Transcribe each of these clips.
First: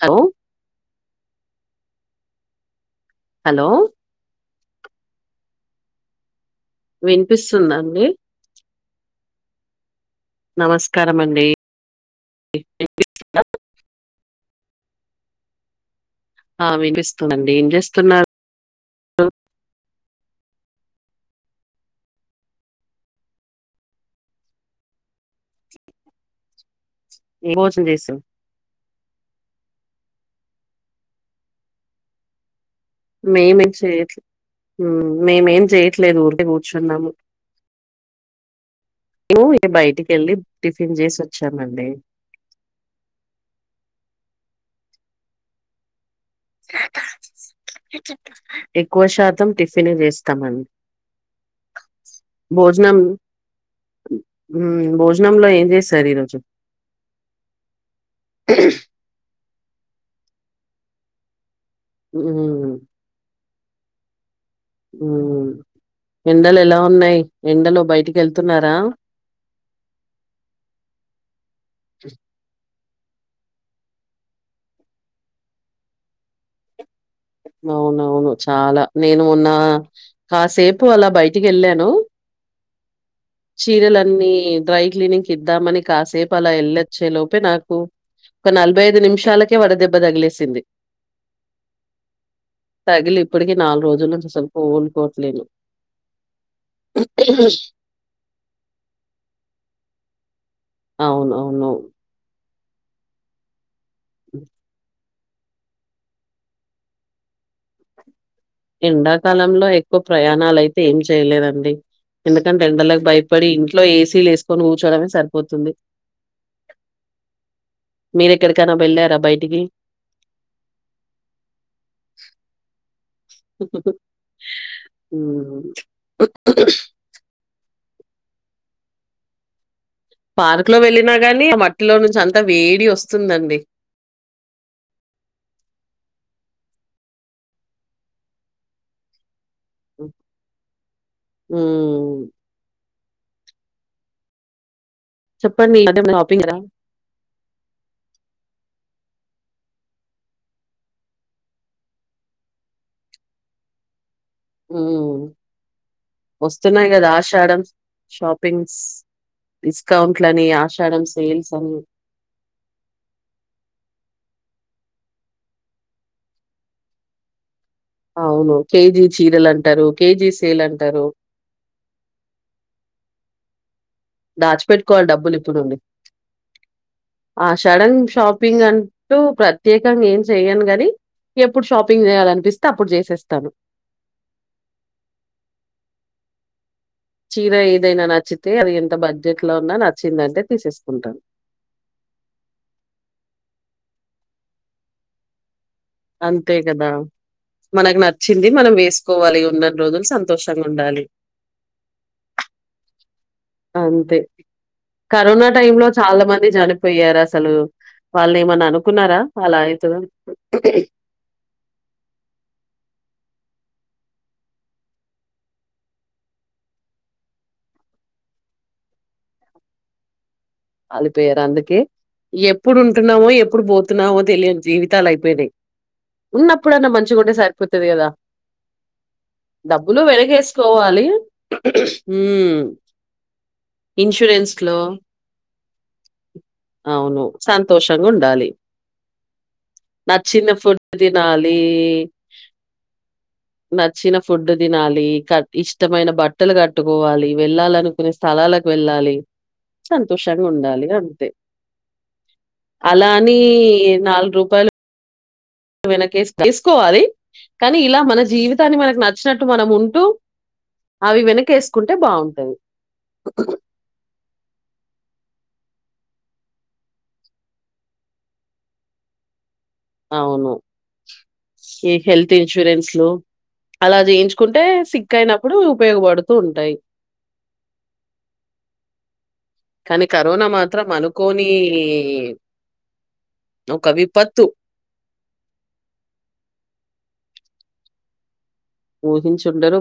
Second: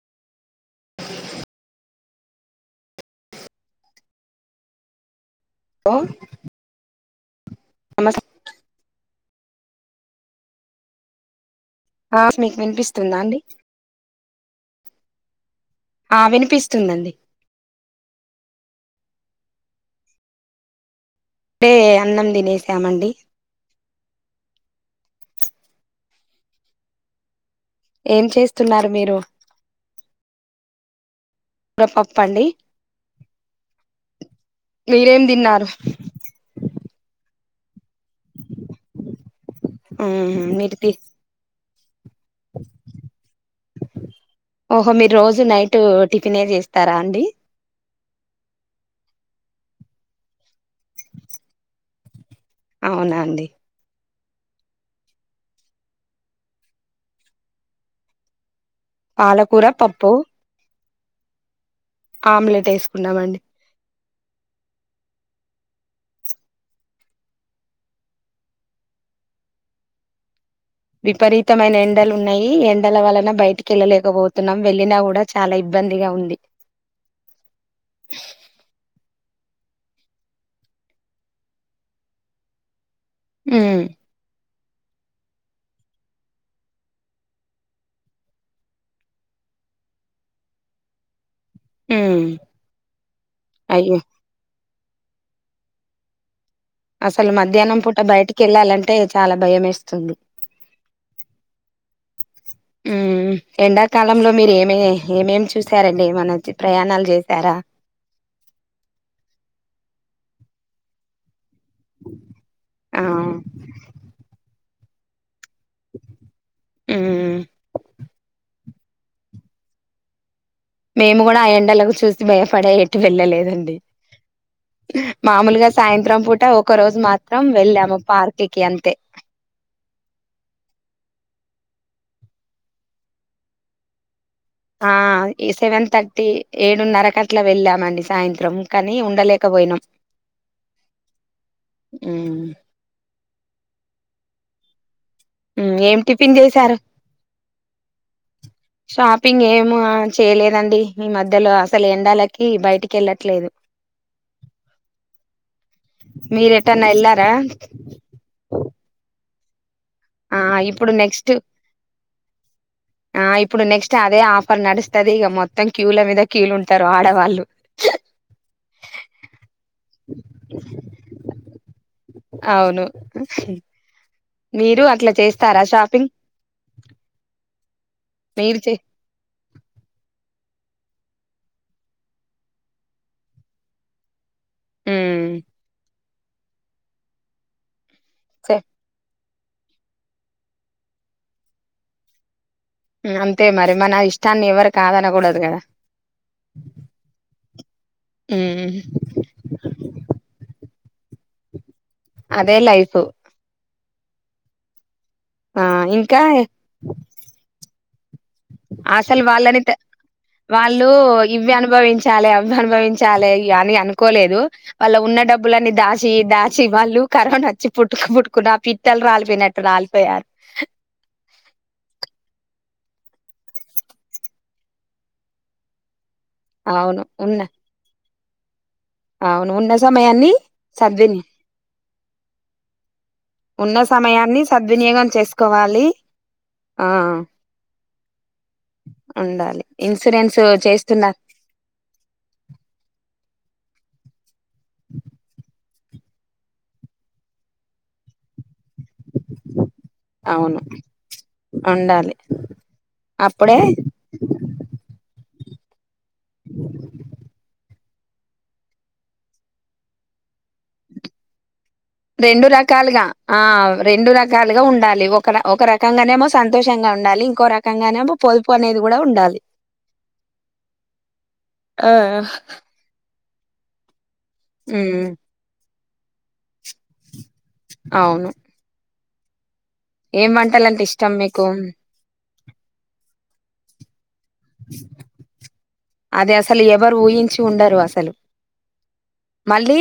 Hello hello ఓ వినిపిస్తుందండి? నమస్కారం అండి ఆ మీకు వినిపిస్తుందా అండి? ఆ విపిస్తుందండి ఏం చేస్తున్నారు? టే అన్నం తినేసామండి ఏం భోజనం చేసాం ఏం చేస్తున్నారు మీరు? మేం పప్పండి మేమె చేయట్లే మ్ మీరేం మేమేం తిన్నారు చేయట్లేదు ఊరికె కూర్చున్నాము. ఎమే ఏ బయటికి వెళ్ళి మ్మ్ మీరు తి టిఫిన్ చేసి వచ్చామండి. ఓహో మీరు రోజు నైట్ టిఫిన్ చేస్తారా అండి ఎక్కువ శాతం టిఫిన్ చేస్తామండి భోజనం అవునా అండి మ్ భోజనంలో ఏం చేసారు ఈరోజు? అలకూర పప్పు ఆమ్లెట్ ఉమ్, వేసుకున్నామండి మ్ ఎండలు ఎలా ఉన్నాయి, ఎండలు బయటికి వెళ్తున్నారా? విపరీతమైన ఎండలు ఉన్నాయి ఎన్ ఎల వలన బయటికి వెళ్ళలేకపోతున్నాం, వెళ్ళిన కూడా చాలా ఇబ్బందిగా ఉంది. అవునవును చాలా నేను ఉన్న కాసేపు అలా బయటికి వెళ్ళాను. మ్మ్ చీరలన్నీ డ్రై క్లీనిక్ ఇద్దామని కాసేపు అలా వెళ్ళొచ్చే లోపే నాకు ఒక నలభై ఐదు నిమిషాలకే వడదెబ్బ తగిలేసింది. మ్మ్ తగిలి ఇప్పటికీ నాలుగు అయ్యో రోజులను చసలుపు ఓలుకోట్లేను అసలు మధ్యాహ్నం పూట బయటికి వెళ్ళాలంటే చాలా భయం వేస్తుంది. అవునవును ఉమ్ ఎండాకాలంలో మీరు ఏమి ఏమేం చూసారండి ఏమన్న చెప్ ప్రయాణాలు చేసారా ఎండాకాలంలో ఎక్కువ ప్రయాణాలుయితే ఏం చేయలేదం డి ఎందుకంటే ఆ ఎండలకి భయపడి ఇంట్లో ఏసీలు వేసుకొని కూర్చోడమే సరిపోతుంది. ఉమ్ మీరెక్కడికైనా వెళ్ళారా బయటికి టి వెళ్ళలేదండి హ్మ్. మామూలుగా సాయంత్రం పూట ఒక రోజు మాత్రం వెళ్ళాము పార్క్కి అంతే పార్క్ లో వెళ్ళినా గాని ఆ మట్టిలో నుంచి అంత వేడి వస్తుందండి ఆ ఈ సెవెన్ థర్టీ ఏడున్నర కట్ల వెళ్ళామండి సాయంత్రం కానీ ఉండలే పోయినం హ్మ్. చెప్పండి ఏం అదే టిఫిన్ షాపింగరా? చేసారు షాపింగ్ ఏమ చేయలేదండి ఈ మధ్యలో అసలు ఎండాలకి బయటికి వెళ్ళట్లేదు ఉ మీరు ఎటన్నా వస్తున్నాయి కదా వెళ్ళారా ఆషాడం షాపింగ్స్ ఆ డిస్కౌంట్లని, ఇప్పుడు ఆషాఢం నెక్స్ట్ సేల్స్ అని ఆ ఇప్పుడు నెక్స్ట్ అదే ఆఫర్ నడుస్తదిగ మొత్తం క్యూల మీద క్యూలు ఉంటారు ఆడవాళ్ళు అవును కేజీ చీరలని అంటరు కేజీ సేల్ అంటరు అవును మీరు దాచిపెట్టుకోవాలి అట్లా డబ్బులు చేస్తారా ఇప్పుడుండి షాపింగ్ ఆషాడం మీరు షాపింగ్ చే అంటూ ప్రత్యేకంగా ఏం చెయను గని ఎప్పుడు షాపింగ్ చేయాలనిపిస్తే అప్పుడు చేసేస్తాను ఉ చీర ఏదైన నచ్చితే సే అది ఎంత బ బడ్జెట్లో ఉన్నా నచ్చిందంటే తీసేసుకుంటాను అంతే మరి మన ఇష్టాన్ని ఎవరు కాదనకూడదు గదా అంతే కదా మనకు నచ్చింది మనం మ్మ్ వేసుకోవాలి ఉన్నన్నీ రోజులు సంతోషంగ్ ఉండాలి అదే లైఫ్ అంతే కరోనా ఆ టైమ్ లో ఇంకా చాలా మంది చనిపోయారు అసలు వాళ్లేమన్న అనుకున్నారా అసలు అలా వాళ్ళని త అయితాదని వాళ్ళు ఇవి అనుభవించాలే అవి అనుభవించాలే అని అను కోలేదు వాళ్ళ ఉన్న డబ్బులన్నీ దాచి దాచి వాళ్ళు కరోనా వచ్చి పుట్టుకు పుట్టుకున్న పిక్త్ రాలిపోయినట్టు రాలిపోయారు కాలిపోయారు అందుకే. ఎప్పుడు ఉంటున్నామో ఎప్పుడు పోతున్నామో తెలియని జీవితాలు అయిపోయినాయి ఉన్నప్పుడన్న అవును మంచిగుంటే ఉన్న సరిపోతది కదా అవును ఉన్న డబ్బులు సమయాన్ని వెనగేసుకోవాలి సద్విని ఉ ఉన్న సమయాన్ని సద్వినియోగం చేసుకోవాలి ఆ అవును సంతోషంగా ఉండాలి ఉండాలి ఇన్సూరెన్స్ నచ్చిన ఫుడ్ చేస్తున్నారు తినాలి నచ్చిన ఫుడ్ తినాలి కట్ ఇష్టమైన బట్టలు కట్టుకోవాలి వెళ్ళాలనుకునే స్థలాలకు వెళ్ళాలి సంతోషంగా అవును ఉండాలి అంతే ఉండాలి అలాని అప్పుడే నాలుగు రూపాయలు ఎసుకోవాలి కానీ ఇలా మన జీవితాన్ని మనకు నచ్చినట్టు మనం ఉంటూ అవి వెనకేసుకుంటే రెండు బావుంటది. రకాలుగా ఆ రెండు రకాలుగా ఉం ఉండాలి ఒక ఒక రకంగానేమో సంతోషంగా ఉండాలి ఇంకో రకంగానేమో పొదుపు అనేది కూడా ఉండాలి అవును ఆ ఈ హెల్త్ ఇన్సూరెన్స్లు అలా చేయించు ఉంటే ఉమ్, సిక్ అయినప్పుడు ఉపయోగపడుతూ ఉంటాయి అవును కానీ ఏం కరోనా వంటలంటే మాత్రం ఇష్టం మీకు అనుకోని కవి అది అసలు ఎవరు ఊహించి ఉండరు అసలు ఊహించుండరు. మళ్ళీ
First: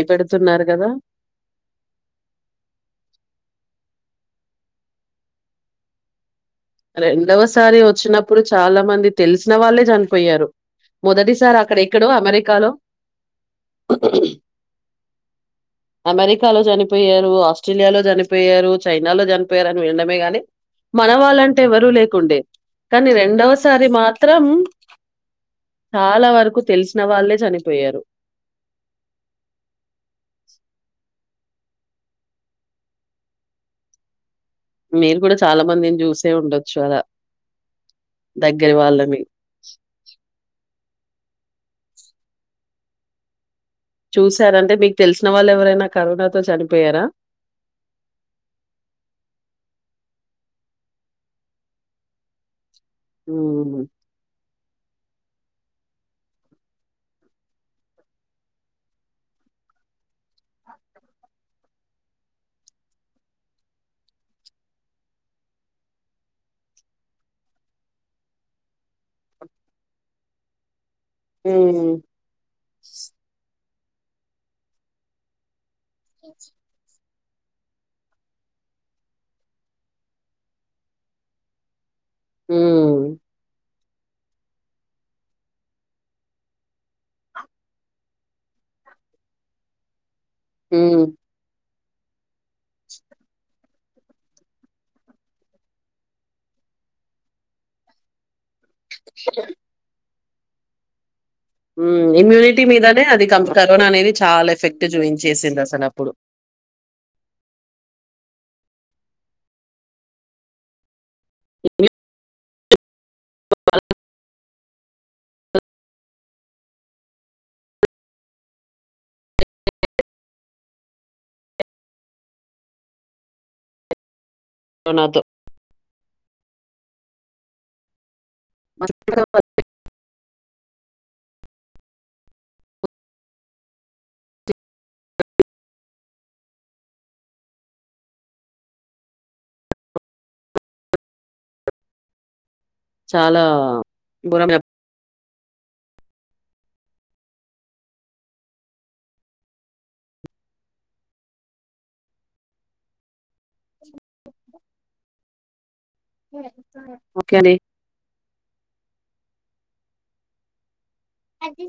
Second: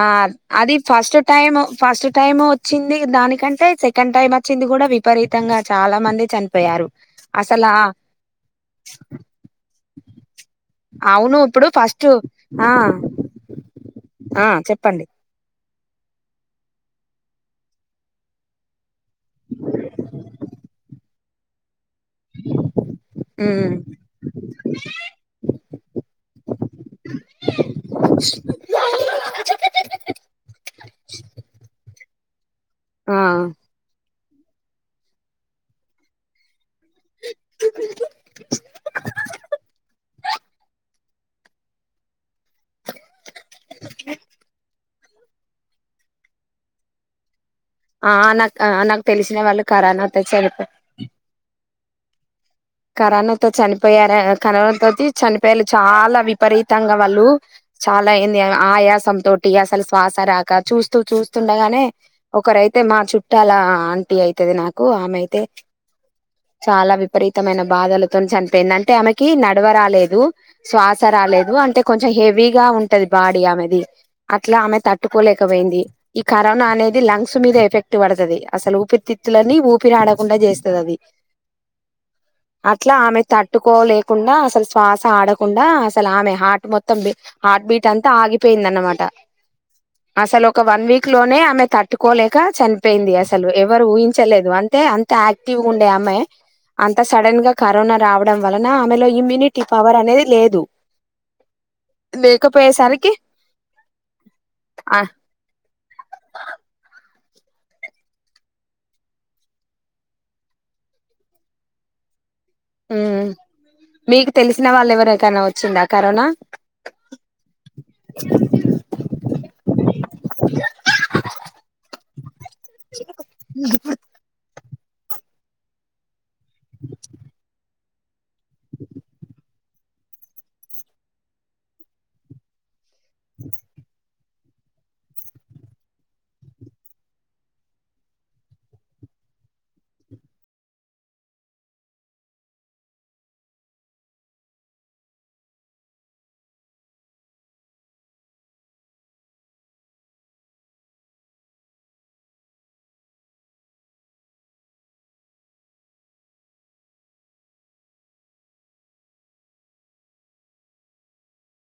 ఆ అది గదా! ఫస్ట్ టైం ఫస్ట్ టైం వచ్చింది దానికంటే సెకండ్ టైం వచ్చింది కూడా విపరీతంగా చాలా మంది చని రెండవసారి వచ్చినప్పుడు చాలా మంది తెలిసిన వాళ్ళే చనిపోయారు అవును మొదటిసార్ ఇప్పుడు అక్కడ ఫస్ట్ ఎక్కడో ఆ అమెరికాలో ఆ చెప్పండి అమెరికాలో చనిపోయారు ఆస్ట్రేలియాలో చనిపోయారు చైనాలో చనిపోయారని వినడమే గాని మన వాళ్ళంటే ఎవరు ఎవరు లేకుండే కానీ హ్మ్. రెండవసారి మాత్రం చాలా వరకు తెలిసిన వాళ్లే చనిపోయారు ట చ్ ఆ మీరు కూడా చాలా మందిని చూసే ఉండొచ్చు అలా దగ్గర వాళ్ళనీ చూసారంటే మీకు తెలిసిన వాళ్ళు ఎవరైనా కరోనాతో చనిపోయారా ఆ నాకు నాకు తెలిసిన వాళ్ళు కరోనాతో చనిపోయారు కరోనాతో హ్మ్. చనిపోయారా కరో చనిపోయారు చాలా విపరీతంగా వాళ్ళు చాలా అయింది ఆయాసం తోటి అసలు శ్వాస రాక చూస్తూ చూస్తుండగానే ఒకరైతే మా చుట్టాల ఆంటీ అయితది నాకు ఆమె అయితే చాలా విపరీతమైన బాధలతో చనిపోయింది అంటే ఆమెకి నడవ రాలేదు శ్వాస రాలేదు అంటే హ్మ్. కొంచెం హెవీగా ఉంటది బాడీ ఆమెది అట్లా ఆమె తట్టుకోలేకపోయింది ఈ కరోనా అనేది లంగ్స్ మీద ఎఫెక్ట్ పడుతది అసలు ఊపిరితిత్తులని ఊపిరి ఆడకుండా చేస్తుంది అది అట్లా హ్మ్. ఆమె తట్టుకోలేక కుడా అసలు శ్వాస ఆడకుండా అసలు ఆమె హార్ట్ మొత్తం హార్ట్ బీట్ అంతా ఆగిపోయిందన్నమాట అసలు ఒక వన్ హ్మ్. వీక్ లోనే ఆమె థర్ పెట్టుకోలేక చనిపోయింది అసలు ఎవరు ఊహించలేదు అంటే అంత యాక్టివ్ ఉండే ఆమె అంత సడన్ గా కరోనా రావడం వలన ఆమెలో ఇమ్యూనిటీ పవర్ అనేది లేదు ఇమ్యూనిటీ మీదనే లేకపోయేసరికి అది కరోనా అనేది చాలా ఎఫెక్ట్ చూపించేసింది అసలు అప్పుడు ఆ ఇమ్యూనిటీ ఉ మీకు తెలిసిన వాళ్ళు ఎవరకైనా వచ్చిందా కరోనా కోడి అరుపు పురుషులు ముచ్చట కరోనాతో బండి సౌండ్ మంచిగుంది ఫర్ఫెక్ట్ ఉ చాలా బురద ఓకేలే అ